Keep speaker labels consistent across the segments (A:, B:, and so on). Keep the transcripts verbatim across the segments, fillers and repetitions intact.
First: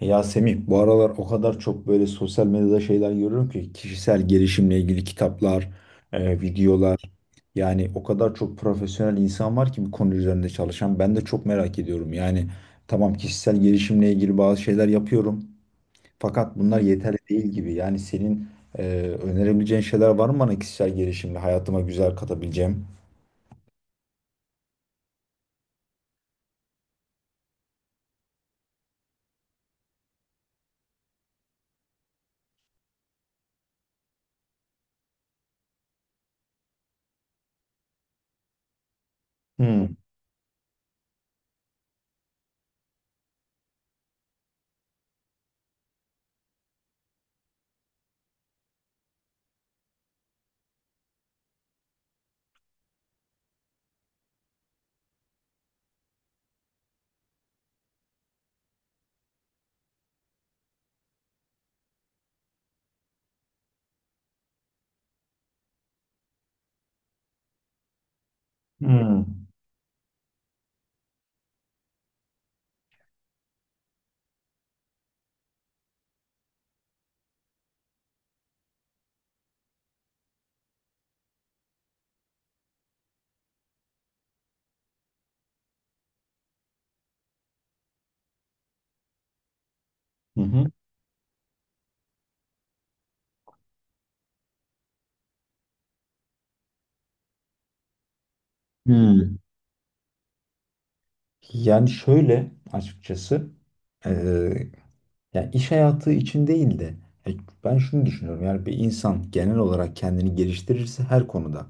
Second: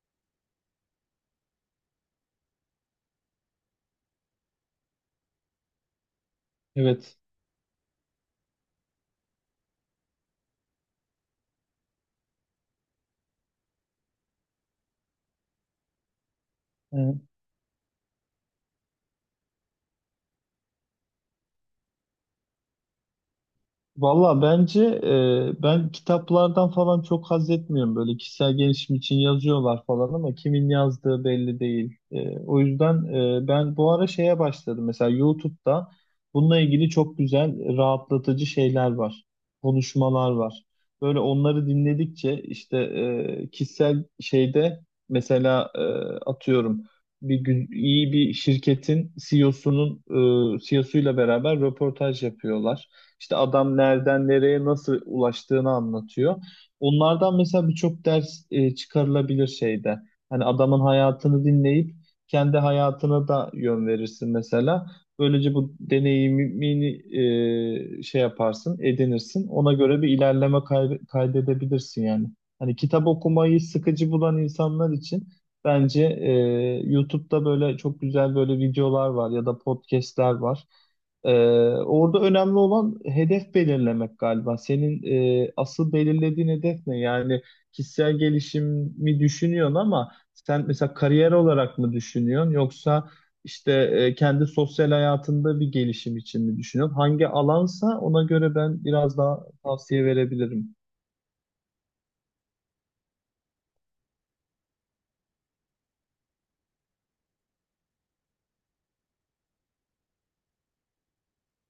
A: Ya Semih, bu aralar o kadar çok böyle sosyal medyada şeyler görüyorum ki kişisel gelişimle ilgili kitaplar, e, videolar
B: Evet.
A: yani o kadar çok profesyonel insan var ki bu konu üzerinde çalışan. Ben de çok merak ediyorum. Yani tamam kişisel gelişimle ilgili bazı şeyler yapıyorum fakat bunlar yeterli
B: Ee,
A: değil gibi. Yani senin e, önerebileceğin şeyler var mı bana kişisel gelişimle hayatıma güzel katabileceğim?
B: Valla bence e, ben kitaplardan falan çok haz etmiyorum. Böyle kişisel gelişim için yazıyorlar falan ama kimin yazdığı belli değil. E, o yüzden e, ben bu ara şeye başladım. Mesela YouTube'da bununla ilgili çok güzel rahatlatıcı şeyler var.
A: Hmm.
B: Konuşmalar var. Böyle onları dinledikçe işte e, kişisel şeyde mesela e, atıyorum bir gün iyi bir şirketin C E O'sunun e, C E O'suyla beraber röportaj yapıyorlar. İşte adam nereden nereye nasıl ulaştığını anlatıyor. Onlardan mesela birçok ders e, çıkarılabilir şeyde. Hani adamın hayatını dinleyip kendi hayatına da yön verirsin mesela. Böylece bu deneyimini e, şey yaparsın,
A: Hmm.
B: edinirsin. Ona göre bir ilerleme kay- kaydedebilirsin yani. Hani kitap okumayı sıkıcı bulan insanlar için bence e, YouTube'da böyle çok güzel böyle videolar var ya da podcastler var. Ee, Orada önemli olan hedef belirlemek galiba. Senin e, asıl belirlediğin hedef ne? Yani kişisel gelişimi düşünüyorsun ama
A: Hı hı.
B: sen mesela kariyer olarak mı düşünüyorsun yoksa işte e, kendi sosyal hayatında bir gelişim için mi düşünüyorsun? Hangi alansa ona göre ben biraz
A: Hmm.
B: daha tavsiye verebilirim.
A: Yani şöyle açıkçası. e, Yani iş hayatı için değil de ya ben şunu düşünüyorum. Yani bir insan genel olarak kendini geliştirirse her konuda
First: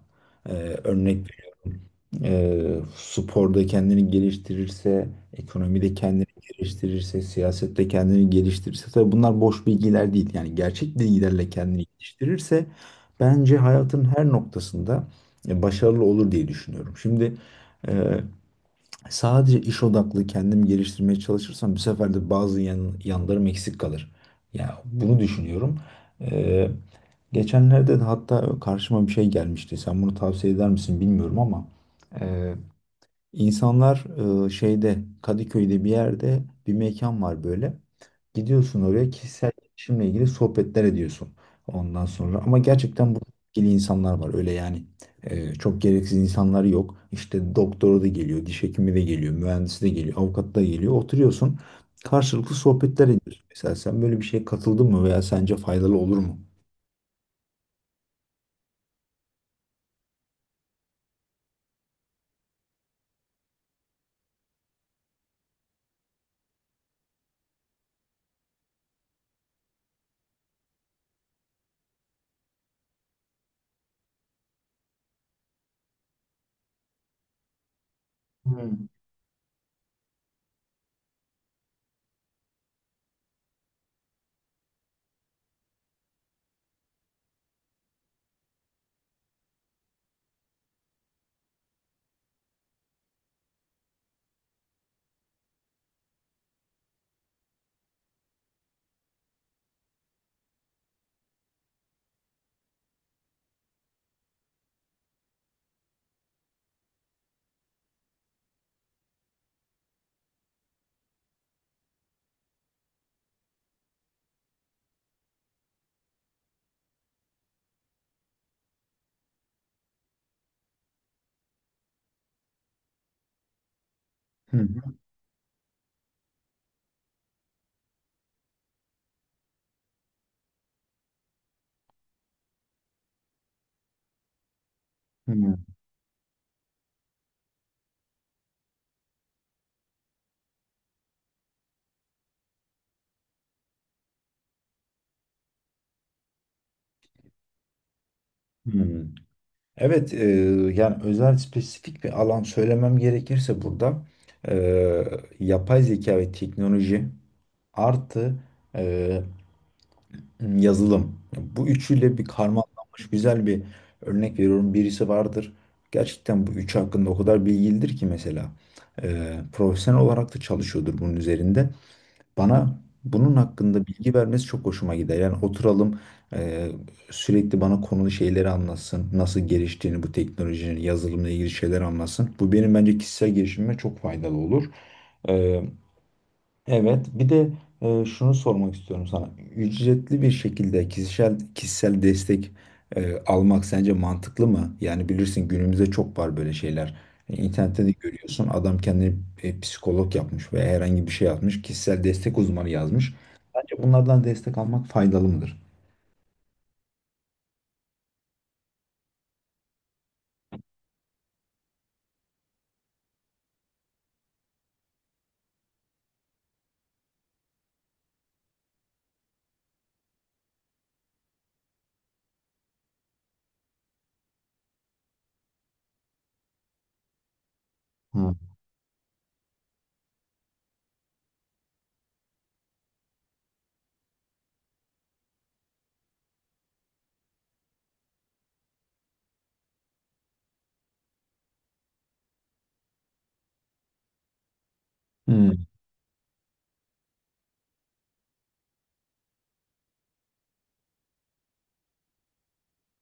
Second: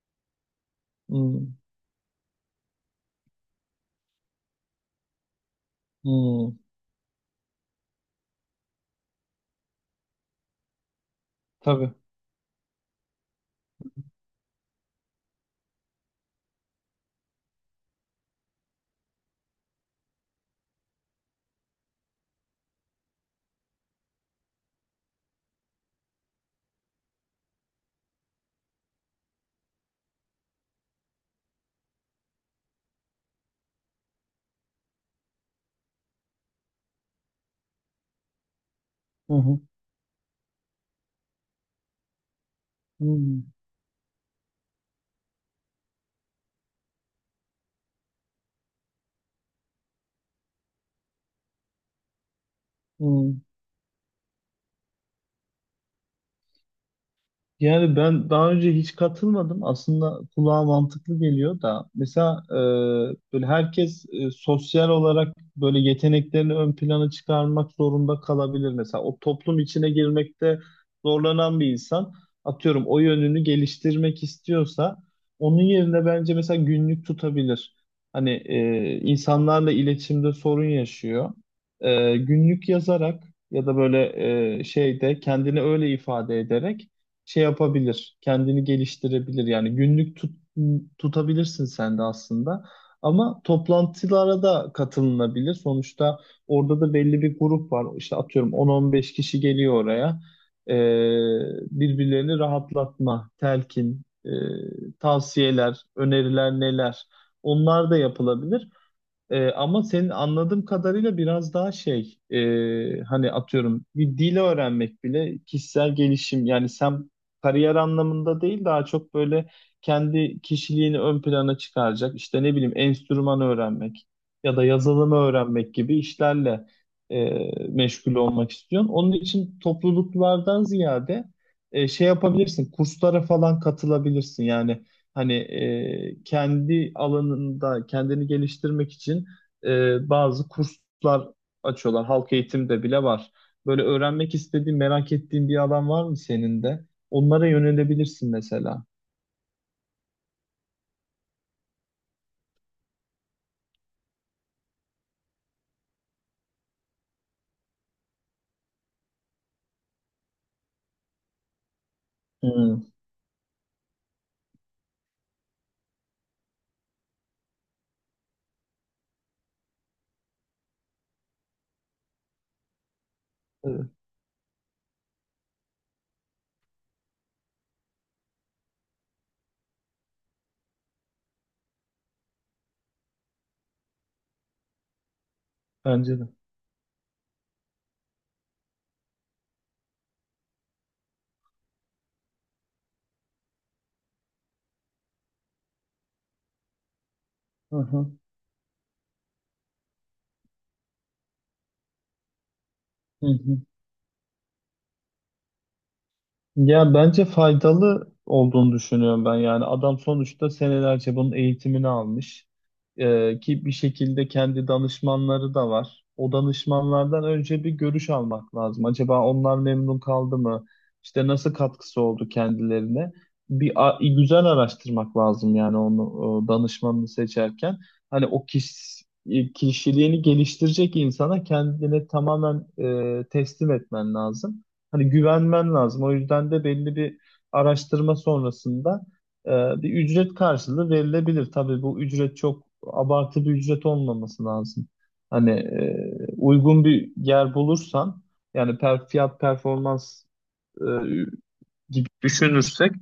A: e, örnek
B: Hmm,
A: veriyorum. E, sporda kendini geliştirirse, ekonomide kendini
B: hmm,
A: geliştirirse, siyasette kendini geliştirirse tabii bunlar boş bilgiler değil. Yani gerçek bilgilerle kendini
B: tabii.
A: geliştirirse bence hayatın her noktasında e, başarılı olur diye düşünüyorum. Şimdi e, sadece iş odaklı kendimi geliştirmeye çalışırsam bu sefer de bazı yan, yanlarım eksik kalır. Ya bunu düşünüyorum. Ee, Geçenlerde de hatta karşıma bir şey gelmişti. Sen bunu tavsiye eder misin bilmiyorum ama İnsanlar e, şeyde, Kadıköy'de bir yerde bir mekan var böyle. Gidiyorsun oraya,
B: Hı
A: kişisel
B: hı,
A: gelişimle ilgili sohbetler ediyorsun ondan sonra. Ama gerçekten bu
B: hmm,
A: ilgili insanlar var öyle yani. E, çok gereksiz insanlar yok. İşte doktoru da geliyor, diş hekimi de geliyor, mühendisi de geliyor, avukat da geliyor. Oturuyorsun, karşılıklı sohbetler
B: hmm.
A: ediyorsun. Mesela sen böyle bir şeye katıldın mı veya sence faydalı olur mu?
B: Yani ben daha önce hiç katılmadım. Aslında kulağa mantıklı geliyor da. Mesela e, böyle herkes e, sosyal olarak böyle yeteneklerini ön plana çıkarmak zorunda kalabilir. Mesela o toplum içine girmekte zorlanan bir insan atıyorum o yönünü geliştirmek istiyorsa onun yerine bence mesela günlük tutabilir. Hani
A: Hmm.
B: e, insanlarla iletişimde sorun yaşıyor. E, günlük yazarak ya da böyle e, şeyde kendini öyle ifade ederek şey yapabilir, kendini geliştirebilir. Yani günlük tut, tutabilirsin sen de aslında. Ama toplantılara da katılınabilir. Sonuçta orada da belli bir grup var. İşte atıyorum on on beş kişi geliyor oraya. Ee, Birbirlerini rahatlatma, telkin, e, tavsiyeler, öneriler neler? Onlar da yapılabilir. Ee, ama senin anladığım kadarıyla biraz daha şey e, hani atıyorum bir dil öğrenmek bile kişisel gelişim yani sen kariyer anlamında değil daha çok böyle kendi kişiliğini ön plana çıkaracak işte ne bileyim enstrüman öğrenmek ya da
A: Hı
B: yazılımı öğrenmek gibi işlerle e, meşgul olmak istiyorsun. Onun için topluluklardan ziyade e, şey yapabilirsin kurslara falan katılabilirsin yani. Hani
A: hı.
B: e, kendi alanında kendini geliştirmek için e, bazı kurslar açıyorlar. Halk eğitimde bile var. Böyle öğrenmek istediğin, merak ettiğin bir alan var mı senin de? Onlara yönelebilirsin
A: Hı
B: mesela.
A: hı. Evet. E, yani özel spesifik bir alan söylemem gerekirse burada e, yapay zeka ve teknoloji artı e, yazılım. Bu üçüyle bir
B: Hmm.
A: karmalanmış güzel bir örnek veriyorum. Birisi vardır. Gerçekten bu üçü hakkında o kadar bilgilidir ki mesela. E, profesyonel olarak da çalışıyordur bunun üzerinde. Bana bunun hakkında
B: Evet,
A: bilgi vermesi çok hoşuma gider. Yani oturalım e, sürekli bana konulu şeyleri anlatsın. Nasıl geliştiğini bu teknolojinin, yazılımla ilgili şeyler anlatsın. Bu benim bence kişisel gelişimime çok faydalı olur.
B: bence de.
A: Evet, bir de e, şunu sormak istiyorum sana. Ücretli bir şekilde kişisel kişisel destek e, almak sence mantıklı mı? Yani bilirsin günümüzde çok var böyle şeyler. E,
B: Hı
A: İnternette de
B: hı.
A: görüyorsun, adam kendini e, psikolog yapmış veya herhangi bir şey yapmış. Kişisel destek uzmanı yazmış.
B: Hı hı.
A: Sence bunlardan destek almak faydalı mıdır?
B: Ya bence faydalı olduğunu düşünüyorum ben. Yani adam sonuçta senelerce bunun eğitimini almış. Ee, ki bir şekilde kendi danışmanları da var. O danışmanlardan önce bir görüş almak lazım. Acaba onlar memnun kaldı mı? İşte nasıl katkısı oldu kendilerine? Bir a- güzel araştırmak lazım yani onu e, danışmanını seçerken. Hani
A: Hmm.
B: o kişi, kişiliğini geliştirecek insana kendini tamamen e, teslim etmen lazım. Hani güvenmen lazım. O yüzden de belli bir araştırma sonrasında e, bir ücret karşılığı verilebilir. Tabii bu ücret çok abartı bir ücret olmaması lazım. Hani
A: Hmm.
B: e, uygun bir yer bulursan yani per, fiyat performans e, gibi düşünürsek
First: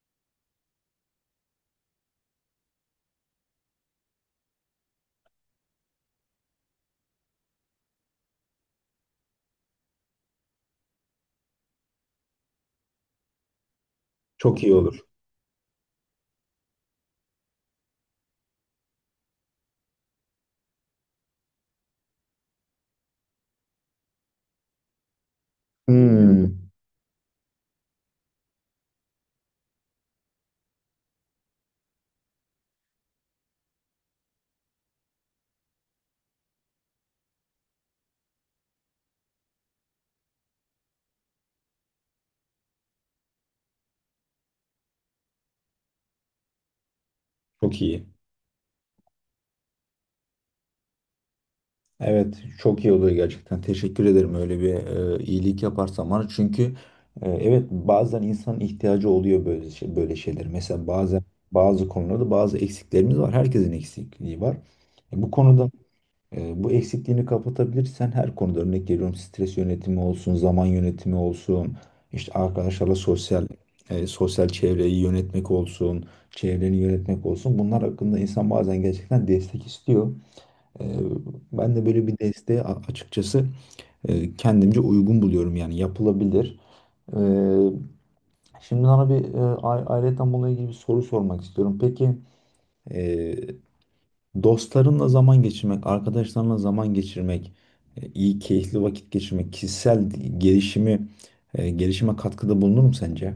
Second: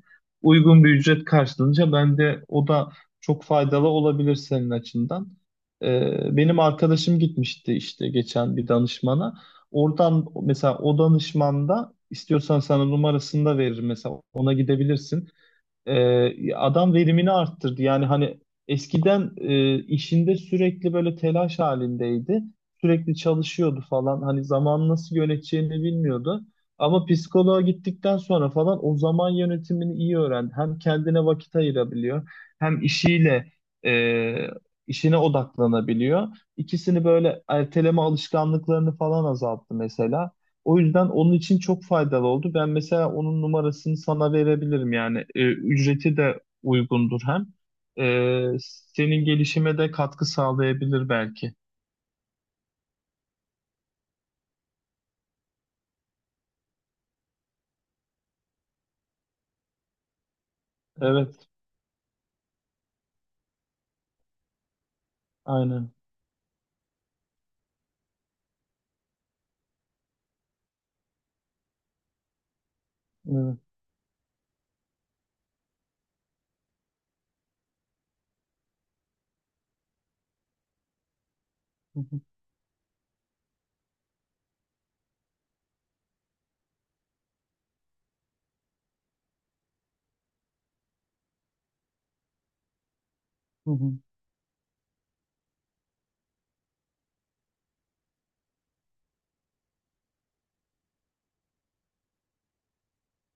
B: uygun bir ücret karşılığınca bence o da çok faydalı olabilir senin açından. Ee, benim arkadaşım gitmişti işte geçen bir danışmana. Oradan mesela o danışman da istiyorsan sana numarasını da verir mesela ona
A: Çok iyi olur.
B: gidebilirsin. Ee, adam verimini arttırdı. Yani hani eskiden e, işinde sürekli böyle telaş halindeydi. Sürekli çalışıyordu falan. Hani zaman nasıl yöneteceğini bilmiyordu.
A: Hmm.
B: Ama psikoloğa gittikten sonra falan o zaman yönetimini iyi öğrendi. Hem kendine vakit ayırabiliyor, hem işiyle e, işine odaklanabiliyor. İkisini böyle erteleme alışkanlıklarını falan azalttı mesela. O yüzden onun için çok faydalı oldu. Ben mesela onun numarasını sana verebilirim yani. E, ücreti de uygundur hem.
A: Çok
B: E,
A: iyi.
B: Senin gelişime de katkı sağlayabilir belki.
A: Evet, çok iyi oluyor gerçekten. Teşekkür ederim öyle bir e, iyilik yaparsan bana. Çünkü, e, evet, bazen insanın ihtiyacı oluyor böyle şey, böyle şeyler. Mesela bazen
B: Evet,
A: bazı konularda bazı eksiklerimiz var. Herkesin eksikliği var. E, bu konuda
B: aynen.
A: e, bu eksikliğini kapatabilirsen her konuda, örnek veriyorum, stres yönetimi olsun, zaman yönetimi olsun, işte arkadaşlarla sosyal,
B: Evet.
A: e, sosyal çevreyi yönetmek olsun, çevreni yönetmek olsun. Bunlar hakkında insan bazen gerçekten destek istiyor. Ee, Ben de
B: Hı
A: böyle bir
B: hı,
A: desteği a- açıkçası e, kendimce uygun buluyorum, yani yapılabilir. Ee, Şimdi sana bir e, a- ayrıyeten bununla ilgili bir soru sormak istiyorum. Peki e,
B: hı hı.
A: dostlarınla zaman geçirmek, arkadaşlarınla zaman geçirmek, e, iyi keyifli vakit geçirmek, kişisel gelişimi e, gelişime katkıda bulunur mu sence?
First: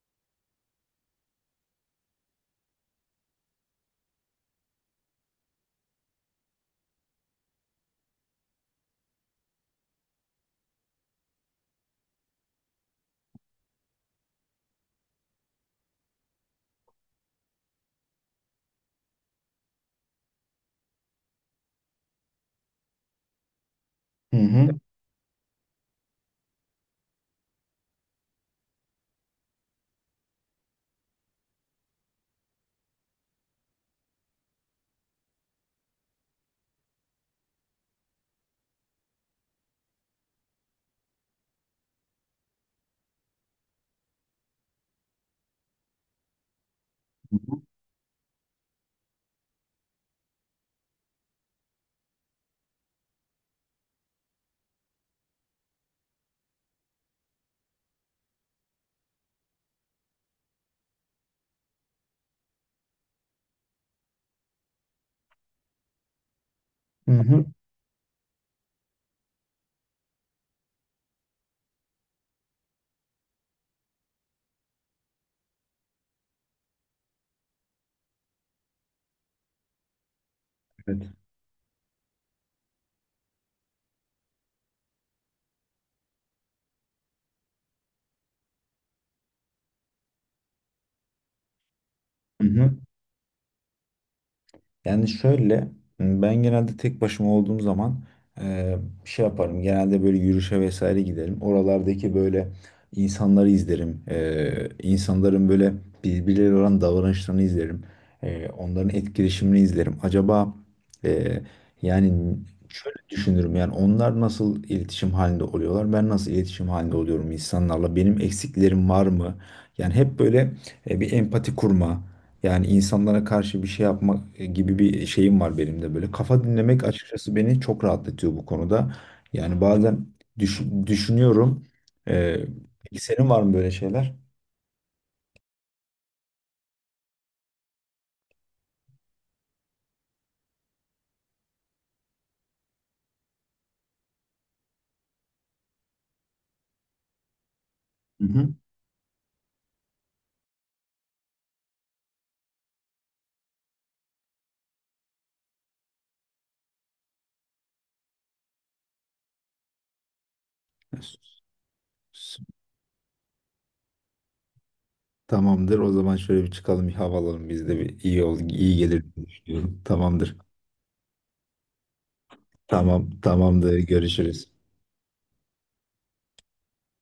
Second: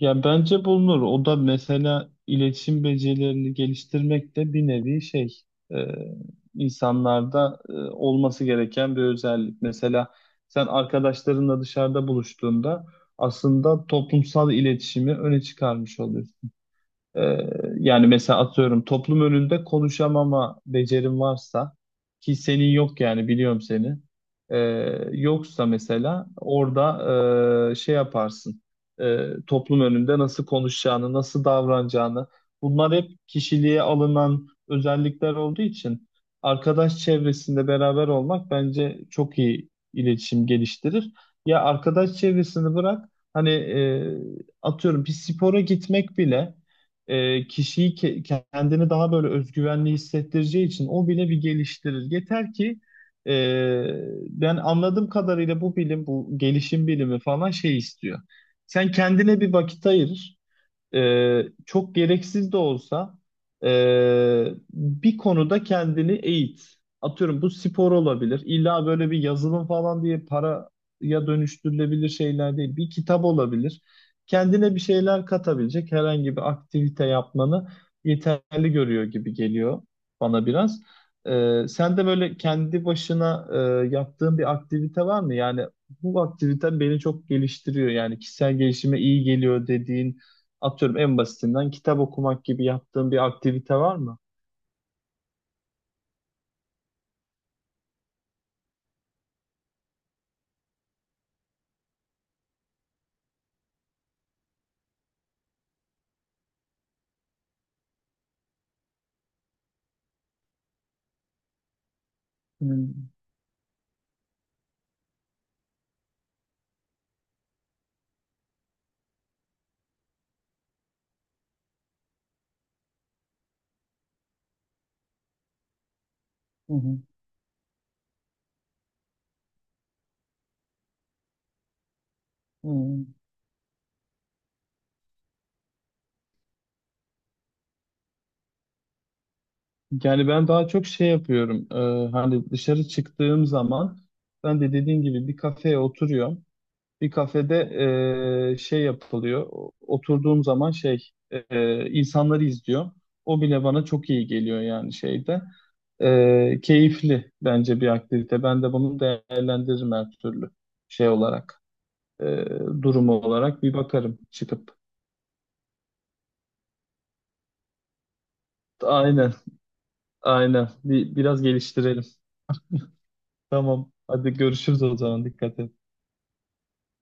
B: Ya bence bulunur. O da mesela iletişim becerilerini geliştirmek de bir nevi şey e, insanlarda e, olması gereken bir özellik. Mesela sen arkadaşlarınla dışarıda buluştuğunda aslında toplumsal iletişimi öne çıkarmış oluyorsun. Ee, Yani mesela atıyorum toplum önünde konuşamama becerim varsa ki senin yok yani biliyorum seni.
A: Hı
B: Ee,
A: hı.
B: Yoksa mesela orada e, şey yaparsın. Ee, toplum önünde nasıl konuşacağını, nasıl davranacağını. Bunlar hep kişiliğe alınan özellikler olduğu için arkadaş çevresinde beraber olmak bence çok iyi iletişim geliştirir. Ya arkadaş çevresini bırak hani e, atıyorum bir spora gitmek bile e, kişiyi ke- kendini daha böyle özgüvenli hissettireceği için o bile bir geliştirir. Yeter ki e, ben anladığım kadarıyla bu bilim, bu gelişim bilimi falan şey istiyor. Sen kendine bir vakit ayır e, çok gereksiz de olsa e, bir konuda kendini eğit.
A: Hı
B: Atıyorum
A: hı.
B: bu spor olabilir. İlla böyle bir yazılım falan diye paraya dönüştürülebilir şeyler değil. Bir kitap olabilir. Kendine bir şeyler katabilecek herhangi bir aktivite yapmanı yeterli görüyor gibi geliyor bana biraz.
A: Evet.
B: E, sen de böyle kendi başına e, yaptığın bir aktivite var mı? Yani bu aktivite beni çok geliştiriyor. Yani kişisel gelişime iyi geliyor dediğin Atıyorum en basitinden kitap okumak gibi yaptığın bir aktivite var mı?
A: Yani şöyle, ben genelde tek başıma olduğum zaman e, şey yaparım. Genelde böyle yürüyüşe vesaire giderim. Oralardaki böyle insanları izlerim. E, insanların böyle birbirleriyle olan davranışlarını izlerim. E, onların etkileşimini izlerim. Acaba e, yani şöyle
B: Hmm,
A: düşünürüm. Yani onlar nasıl iletişim halinde oluyorlar? Ben nasıl iletişim halinde oluyorum insanlarla? Benim eksiklerim var mı? Yani hep böyle e, bir empati kurma. Yani insanlara karşı bir şey yapmak e, gibi bir şeyim var benim de böyle. Kafa
B: hı
A: dinlemek
B: hı.
A: açıkçası beni çok rahatlatıyor bu konuda. Yani bazen düş- düşünüyorum. Ee, peki
B: Hmm.
A: senin var mı böyle şeyler?
B: Yani ben daha çok şey yapıyorum. Ee, hani dışarı çıktığım zaman ben de dediğim gibi bir kafeye oturuyorum. Bir kafede
A: Hı hı.
B: ee, şey yapılıyor. O- Oturduğum zaman şey ee, insanları izliyorum. O bile bana çok iyi geliyor yani şeyde. Ee, keyifli bence bir aktivite. Ben de bunu değerlendiririm her türlü şey
A: S-
B: olarak. Ee, durumu olarak bir bakarım çıkıp.
A: Tamamdır. O zaman şöyle bir çıkalım, bir hava alalım. Biz de bir iyi ol, iyi gelir diye
B: Aynen,
A: düşünüyorum. Tamamdır.
B: aynen. Bir, biraz geliştirelim.
A: Tamam, tamamdır.
B: Tamam. Hadi
A: Görüşürüz.
B: görüşürüz o zaman. Dikkat et.